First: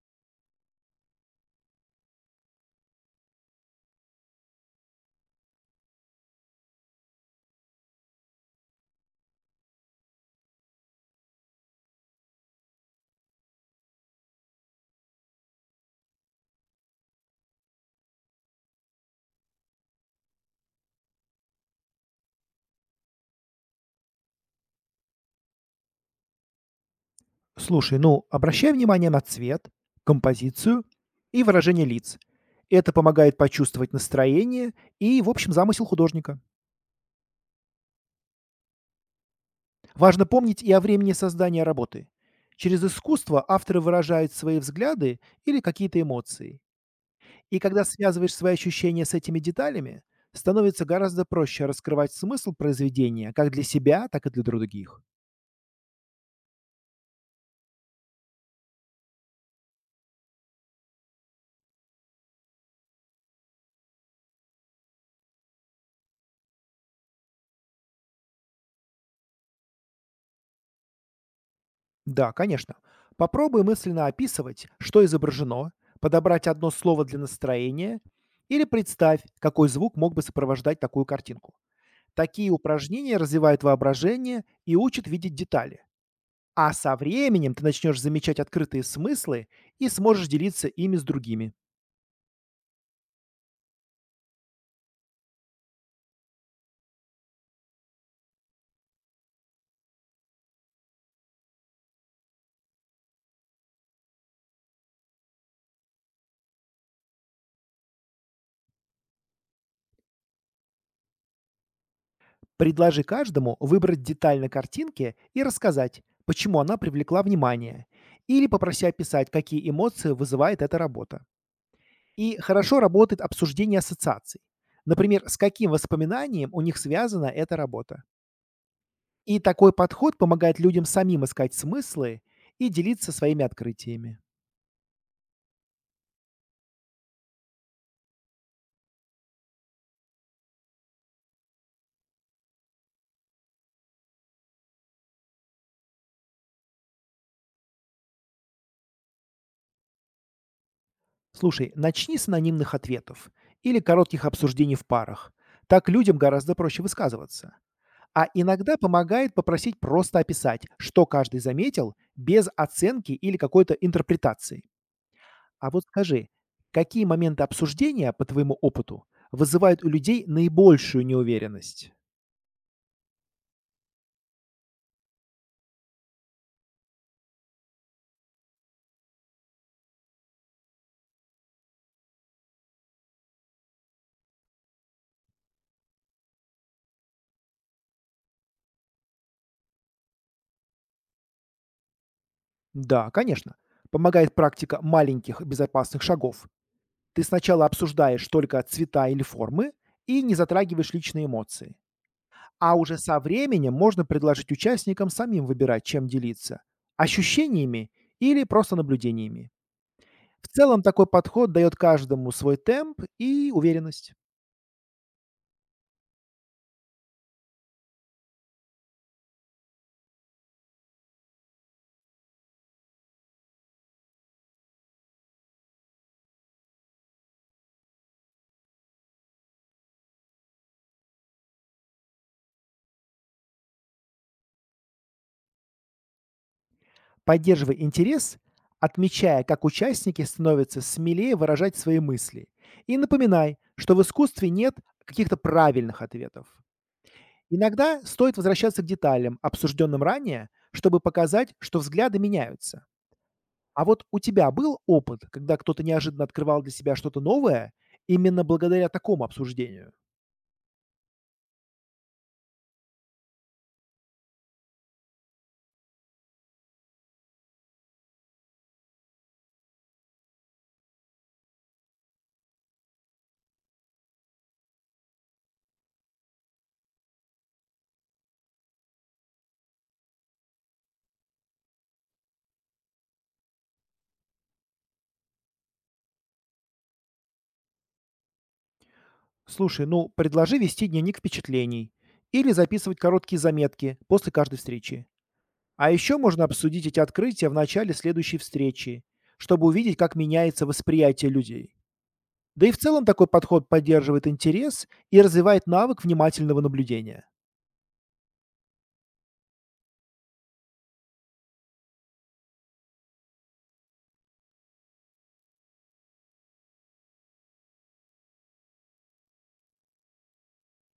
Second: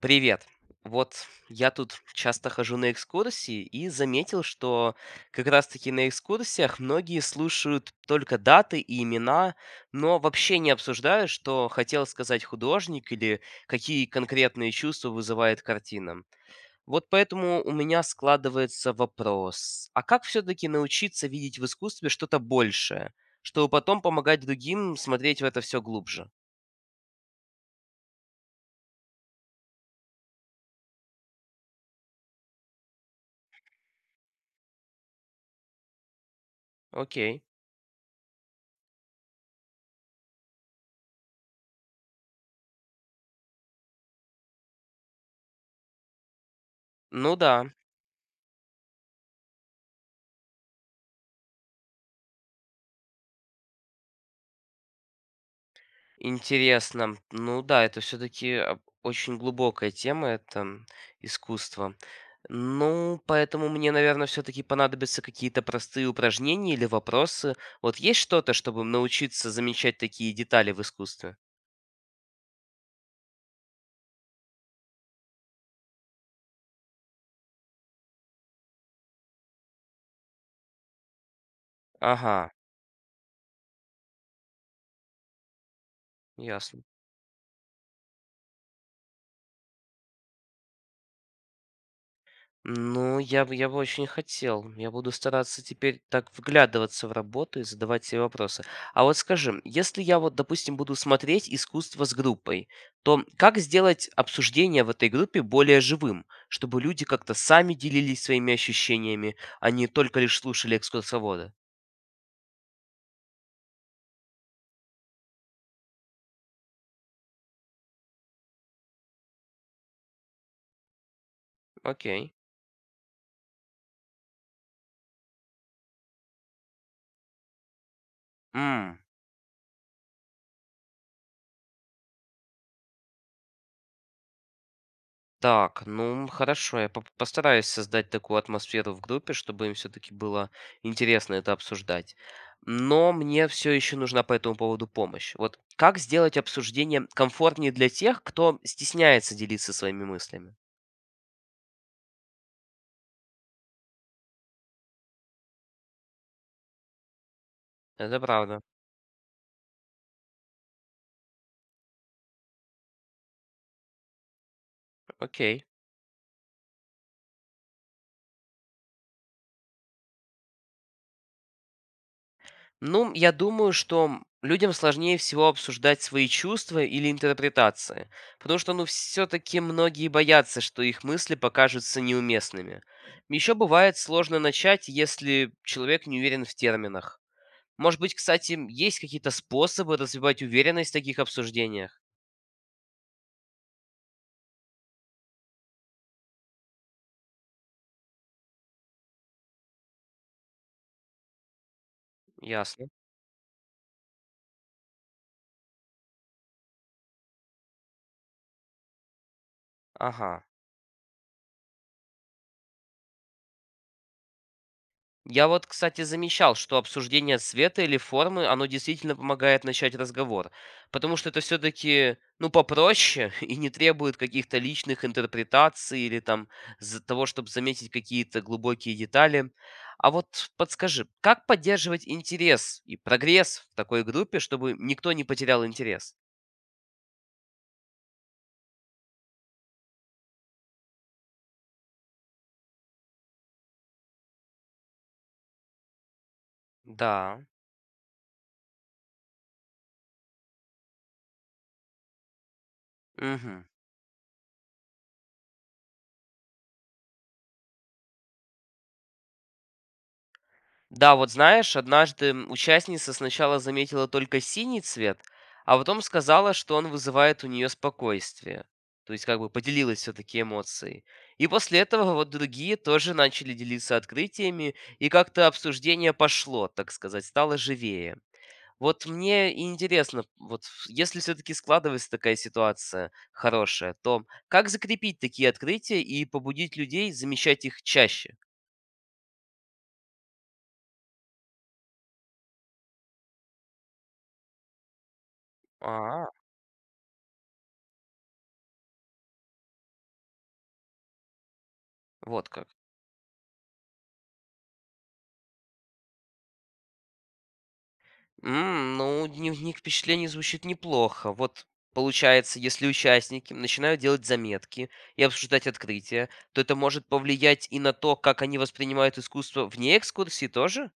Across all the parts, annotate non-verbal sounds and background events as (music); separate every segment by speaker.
Speaker 1: Привет. Вот я тут часто хожу на экскурсии и заметил, что как раз-таки на экскурсиях многие слушают только даты и имена, но вообще не обсуждают, что хотел сказать художник или какие конкретные чувства вызывает картина. Вот поэтому у меня складывается вопрос, а как все-таки научиться видеть в искусстве что-то большее, чтобы потом помогать другим смотреть в это все глубже?
Speaker 2: Слушай, ну, обращай внимание на цвет, композицию и выражение лиц. Это помогает почувствовать настроение и, в общем, замысел художника.
Speaker 1: Окей.
Speaker 2: Важно помнить и о времени создания работы. Через искусство авторы выражают свои взгляды или какие-то эмоции.
Speaker 1: Ну да.
Speaker 2: И когда связываешь свои ощущения с этими деталями, становится гораздо проще раскрывать смысл произведения как для себя, так и для других.
Speaker 1: Интересно. Ну да, это все таки очень глубокая тема, это искусство. Ну, поэтому мне, наверное, все таки понадобятся какие-то простые упражнения или вопросы. Вот есть что-то, чтобы научиться замечать такие детали в искусстве?
Speaker 2: Да, конечно. Попробуй мысленно описывать, что изображено, подобрать одно слово для настроения или представь, какой звук мог бы сопровождать такую картинку.
Speaker 1: Ага,
Speaker 2: Такие упражнения развивают воображение и учат видеть детали. А
Speaker 1: ясно.
Speaker 2: со временем ты начнешь замечать открытые смыслы и сможешь делиться ими с другими.
Speaker 1: Ну, я бы очень хотел. Я буду стараться теперь так вглядываться в работу и задавать себе вопросы. А вот скажи, если я вот, допустим, буду смотреть искусство с группой, то как сделать обсуждение в этой группе более живым, чтобы люди как-то сами делились своими ощущениями, а не только лишь слушали экскурсовода?
Speaker 2: Предложи каждому выбрать деталь на картинке и рассказать, почему она привлекла внимание, или попроси описать, какие эмоции вызывает эта работа.
Speaker 1: Окей.
Speaker 2: И хорошо работает обсуждение ассоциаций. Например, с каким воспоминанием у них связана эта работа.
Speaker 1: М.
Speaker 2: И такой подход помогает людям самим искать смыслы и делиться своими открытиями.
Speaker 1: Так, ну хорошо, постараюсь создать такую атмосферу в группе, чтобы им все-таки было интересно это обсуждать. Но мне все еще нужна по этому поводу помощь. Вот как сделать обсуждение комфортнее для тех, кто стесняется делиться своими мыслями?
Speaker 2: Слушай, начни с анонимных ответов или коротких обсуждений в парах. Так людям гораздо проще высказываться.
Speaker 1: Это
Speaker 2: А
Speaker 1: правда.
Speaker 2: иногда помогает попросить просто описать, что каждый заметил, без оценки или какой-то интерпретации.
Speaker 1: Окей.
Speaker 2: А вот скажи, какие моменты обсуждения, по твоему опыту, вызывают у людей наибольшую неуверенность?
Speaker 1: Ну, я думаю, что людям сложнее всего обсуждать свои чувства или интерпретации, потому что, ну, все-таки многие боятся, что их мысли покажутся неуместными. Еще бывает сложно начать, если человек не уверен в терминах. Может быть, кстати, есть какие-то способы развивать уверенность в таких обсуждениях?
Speaker 2: Да, конечно. Помогает практика маленьких безопасных шагов. Ты сначала обсуждаешь только цвета или формы и не затрагиваешь личные эмоции. А
Speaker 1: Ясно.
Speaker 2: уже со временем можно предложить участникам самим выбирать, чем делиться– ощущениями или просто наблюдениями.
Speaker 1: Ага.
Speaker 2: В целом такой подход дает каждому свой темп и уверенность.
Speaker 1: Я вот, кстати, замечал, что обсуждение цвета или формы, оно действительно помогает начать разговор, потому что это все-таки, ну, попроще (laughs) и не требует каких-то личных интерпретаций или там за того, чтобы заметить какие-то глубокие детали. А вот подскажи, как поддерживать интерес и прогресс в такой группе, чтобы никто не потерял интерес?
Speaker 2: Поддерживай интерес, отмечая, как участники становятся смелее выражать свои мысли. И напоминай, что в искусстве нет каких-то правильных ответов.
Speaker 1: Да.
Speaker 2: Иногда стоит возвращаться к деталям, обсужденным ранее, чтобы показать, что взгляды меняются.
Speaker 1: Угу.
Speaker 2: А вот у тебя был опыт, когда кто-то неожиданно открывал для себя что-то новое именно благодаря такому обсуждению?
Speaker 1: Да, вот знаешь, однажды участница сначала заметила только синий цвет, а потом сказала, что он вызывает у нее спокойствие. То есть как бы поделилась все-таки эмоцией. И после этого вот другие тоже начали делиться открытиями, и как-то обсуждение пошло, так сказать, стало живее. Вот мне и интересно, вот если все-таки складывается такая ситуация хорошая, то как закрепить такие открытия и побудить людей замечать их чаще?
Speaker 2: Слушай, ну, предложи вести дневник впечатлений или записывать короткие заметки после каждой встречи. А еще
Speaker 1: А,
Speaker 2: можно обсудить эти открытия в начале следующей встречи, чтобы увидеть, как меняется восприятие людей.
Speaker 1: вот
Speaker 2: Да
Speaker 1: как.
Speaker 2: и в целом такой подход поддерживает интерес и развивает навык внимательного наблюдения.
Speaker 1: Ну, дневник впечатлений звучит неплохо. Вот получается, если участники начинают делать заметки и обсуждать открытия, то это может повлиять и на то, как они воспринимают искусство вне экскурсии тоже?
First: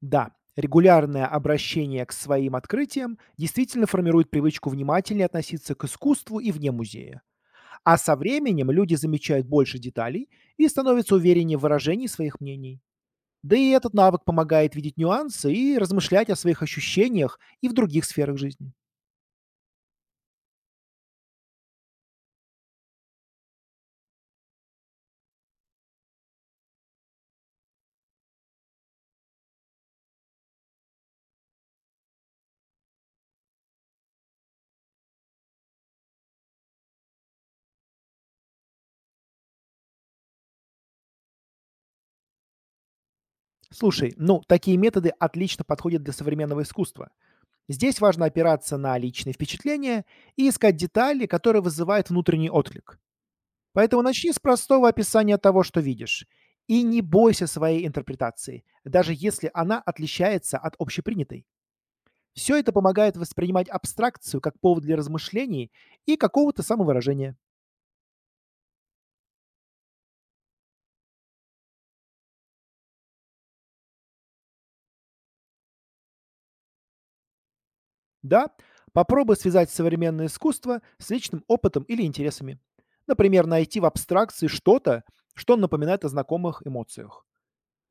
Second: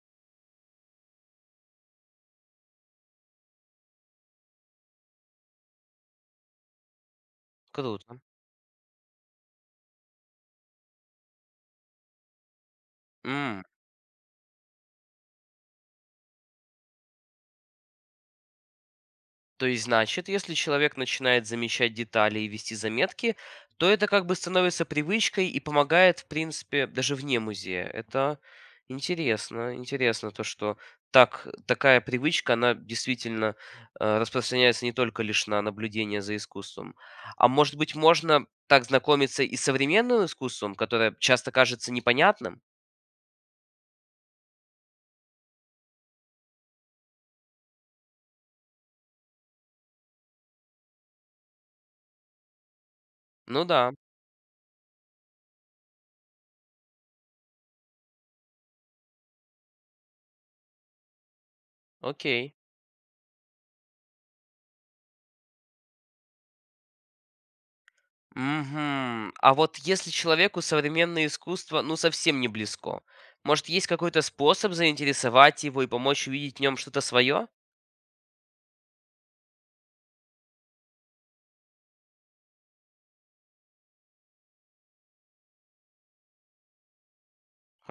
Speaker 2: Да, регулярное обращение к своим открытиям действительно формирует привычку внимательнее относиться к искусству и вне музея. А со
Speaker 1: Круто.
Speaker 2: временем люди замечают больше деталей и становятся увереннее в выражении своих мнений. Да
Speaker 1: М.
Speaker 2: и этот навык помогает видеть нюансы и размышлять о своих ощущениях и в других сферах жизни.
Speaker 1: То есть, значит, если человек начинает замечать детали и вести заметки, то это как бы становится привычкой и помогает, в принципе, даже вне музея. Это интересно. Интересно то, что так, такая привычка, она действительно распространяется не только лишь на наблюдение за искусством. А может быть, можно так знакомиться и с современным искусством, которое часто кажется непонятным?
Speaker 2: Слушай, ну, такие методы отлично подходят для современного искусства. Здесь важно опираться на личные впечатления и искать детали, которые вызывают внутренний отклик.
Speaker 1: Ну да,
Speaker 2: Поэтому начни с простого описания того, что видишь. И не бойся своей интерпретации, даже если она отличается от общепринятой.
Speaker 1: окей.
Speaker 2: Все это помогает воспринимать абстракцию как повод для размышлений и какого-то самовыражения.
Speaker 1: Мгм. А вот если человеку современное искусство, ну, совсем не близко, может, есть какой-то способ заинтересовать его и помочь увидеть в нем что-то свое?
Speaker 2: Да, попробуй связать современное искусство с личным опытом или интересами. Например, найти в абстракции что-то, что напоминает о знакомых эмоциях.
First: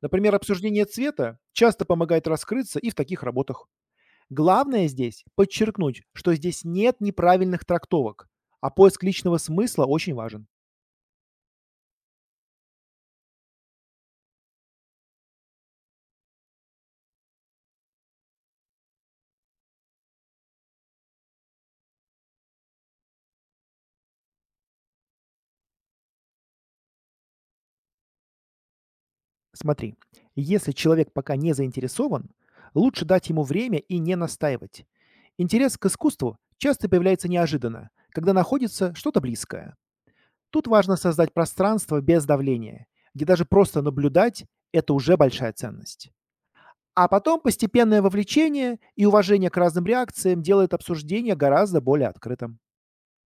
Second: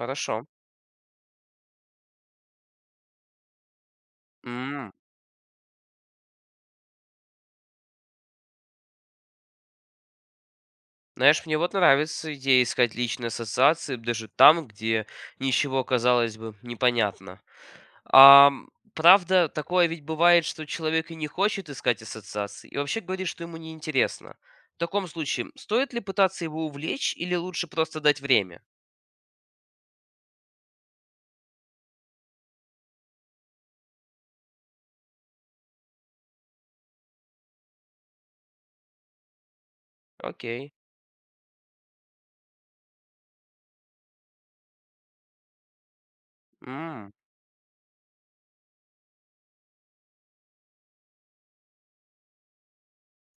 Speaker 2: Например, обсуждение цвета часто помогает раскрыться и в таких работах. Главное
Speaker 1: М.
Speaker 2: здесь подчеркнуть, что здесь нет неправильных трактовок, а поиск личного смысла очень важен.
Speaker 1: Знаешь, мне вот нравится идея искать личные ассоциации даже там, где ничего, казалось бы, непонятно. А, правда, такое ведь бывает, что человек и не хочет искать ассоциации, и вообще говорит, что ему неинтересно. В таком случае, стоит ли пытаться его увлечь или лучше просто дать время?
Speaker 2: Смотри, если человек пока не заинтересован, лучше дать ему время и не настаивать. Интерес к искусству часто появляется неожиданно, когда находится что-то близкое. Тут
Speaker 1: Окей.
Speaker 2: важно создать пространство без давления, где даже просто наблюдать– это уже большая ценность. А
Speaker 1: М.
Speaker 2: потом постепенное вовлечение и уважение к разным реакциям делает обсуждение гораздо более открытым.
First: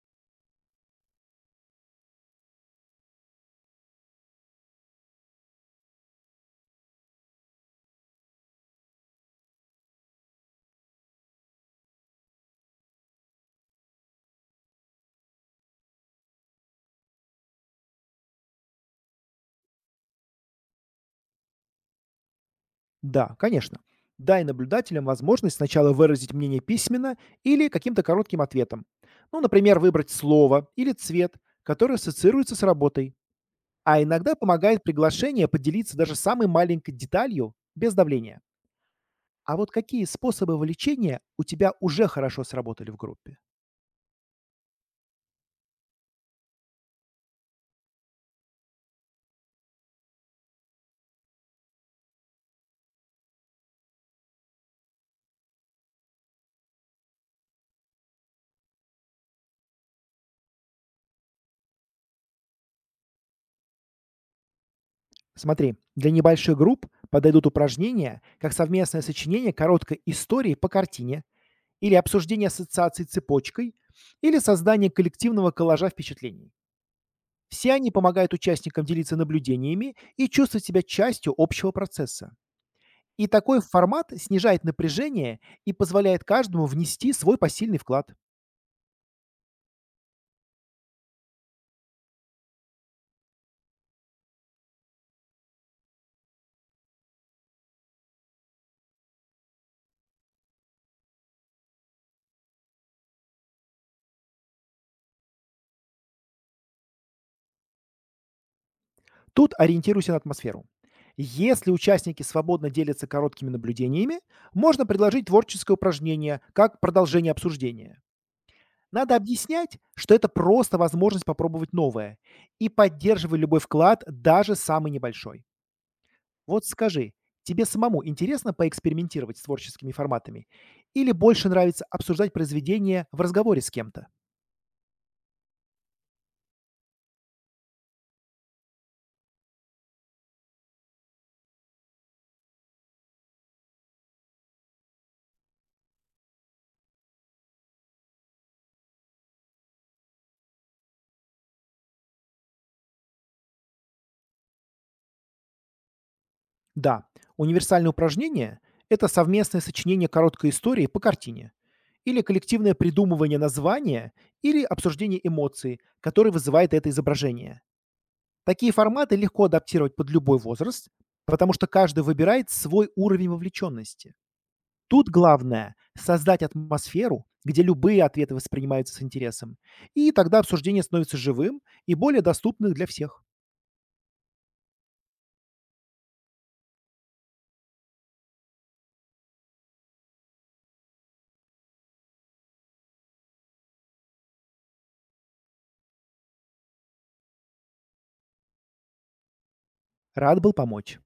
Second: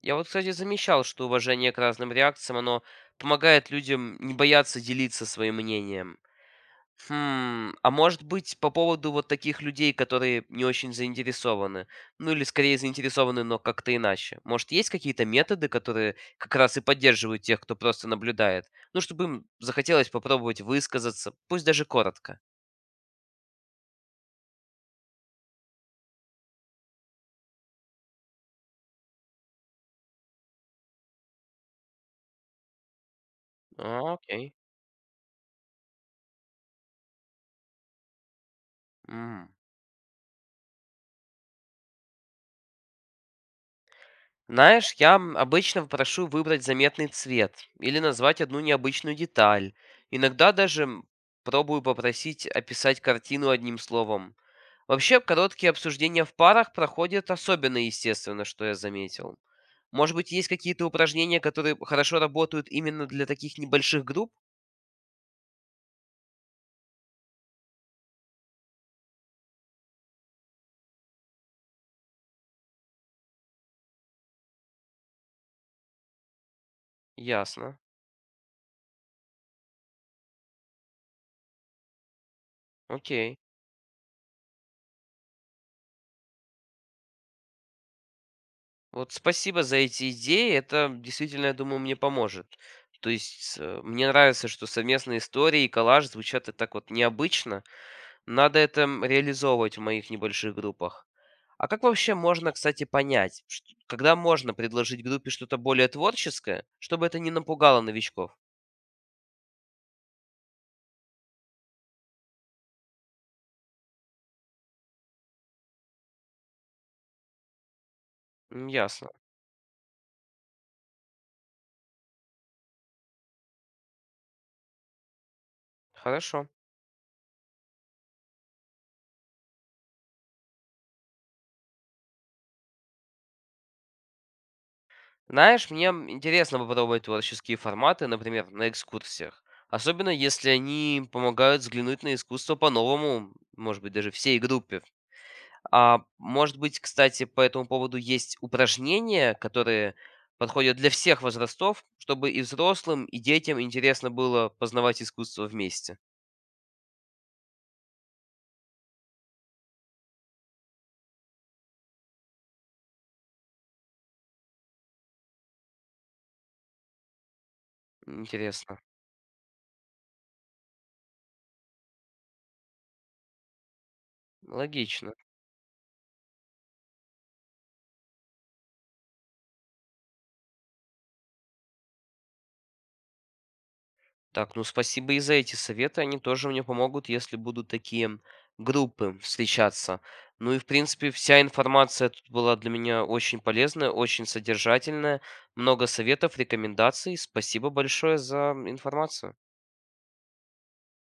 Speaker 1: Я вот, кстати, замечал, что уважение к разным реакциям, оно помогает людям не бояться делиться своим мнением. Хм, а может быть, по поводу вот таких людей, которые не очень заинтересованы? Ну или скорее заинтересованы, но как-то иначе. Может, есть какие-то методы, которые как раз и поддерживают тех, кто просто наблюдает? Ну, чтобы им захотелось попробовать высказаться, пусть даже коротко.
Speaker 2: Да, конечно. Дай наблюдателям возможность сначала выразить мнение письменно или каким-то коротким ответом. Ну, например, выбрать слово или цвет, который ассоциируется с работой. А
Speaker 1: А,
Speaker 2: иногда
Speaker 1: окей.
Speaker 2: помогает приглашение поделиться даже самой маленькой деталью без давления.
Speaker 1: М.
Speaker 2: А вот какие способы вовлечения у тебя уже хорошо сработали в группе?
Speaker 1: Знаешь, я обычно прошу выбрать заметный цвет или назвать одну необычную деталь. Иногда даже пробую попросить описать картину одним словом. Вообще, короткие обсуждения в парах проходят особенно естественно, что я заметил. Может быть, есть какие-то упражнения, которые хорошо работают именно для таких небольших групп?
Speaker 2: Смотри, для небольших групп подойдут упражнения, как совместное сочинение короткой истории по картине или обсуждение ассоциаций цепочкой или создание коллективного коллажа впечатлений. Все
Speaker 1: Ясно.
Speaker 2: они помогают участникам делиться наблюдениями и чувствовать себя частью общего процесса. И
Speaker 1: Окей.
Speaker 2: такой формат снижает напряжение и позволяет каждому внести свой посильный вклад.
Speaker 1: Вот спасибо за эти идеи. Это действительно, я думаю, мне поможет. То есть мне нравится, что совместные истории и коллаж звучат и так вот необычно. Надо это реализовывать в моих небольших группах. А как вообще можно, кстати, понять, когда можно предложить группе что-то более творческое, чтобы это не напугало новичков?
Speaker 2: Тут ориентируйся на атмосферу. Если участники свободно делятся короткими наблюдениями, можно предложить творческое упражнение как продолжение обсуждения.
Speaker 1: М. Ясно.
Speaker 2: Надо объяснять, что это просто возможность попробовать новое и поддерживай любой вклад, даже самый небольшой.
Speaker 1: Хорошо.
Speaker 2: Вот скажи, тебе самому интересно поэкспериментировать с творческими форматами или больше нравится обсуждать произведение в разговоре с кем-то?
Speaker 1: Знаешь, мне интересно попробовать творческие форматы, например, на экскурсиях. Особенно если они помогают взглянуть на искусство по-новому, может быть, даже всей группе. А может быть, кстати, по этому поводу есть упражнения, которые подходят для всех возрастов, чтобы и взрослым, и детям интересно было познавать искусство вместе.
Speaker 2: Да, универсальное упражнение– это совместное сочинение короткой истории по картине или коллективное придумывание названия или обсуждение эмоций, которые вызывает это изображение. Такие
Speaker 1: Интересно.
Speaker 2: форматы легко адаптировать под любой возраст, потому что каждый выбирает свой уровень вовлеченности. Тут
Speaker 1: Логично.
Speaker 2: главное– создать атмосферу, где любые ответы воспринимаются с интересом, и тогда обсуждение становится живым и более доступным для всех.
Speaker 1: Так, ну спасибо и за эти советы. Они тоже мне помогут, если будут такие группы встречаться. Ну и, в принципе, вся информация тут была для меня очень полезная, очень содержательная. Много советов, рекомендаций. Спасибо большое за информацию.
Speaker 2: Рад был помочь.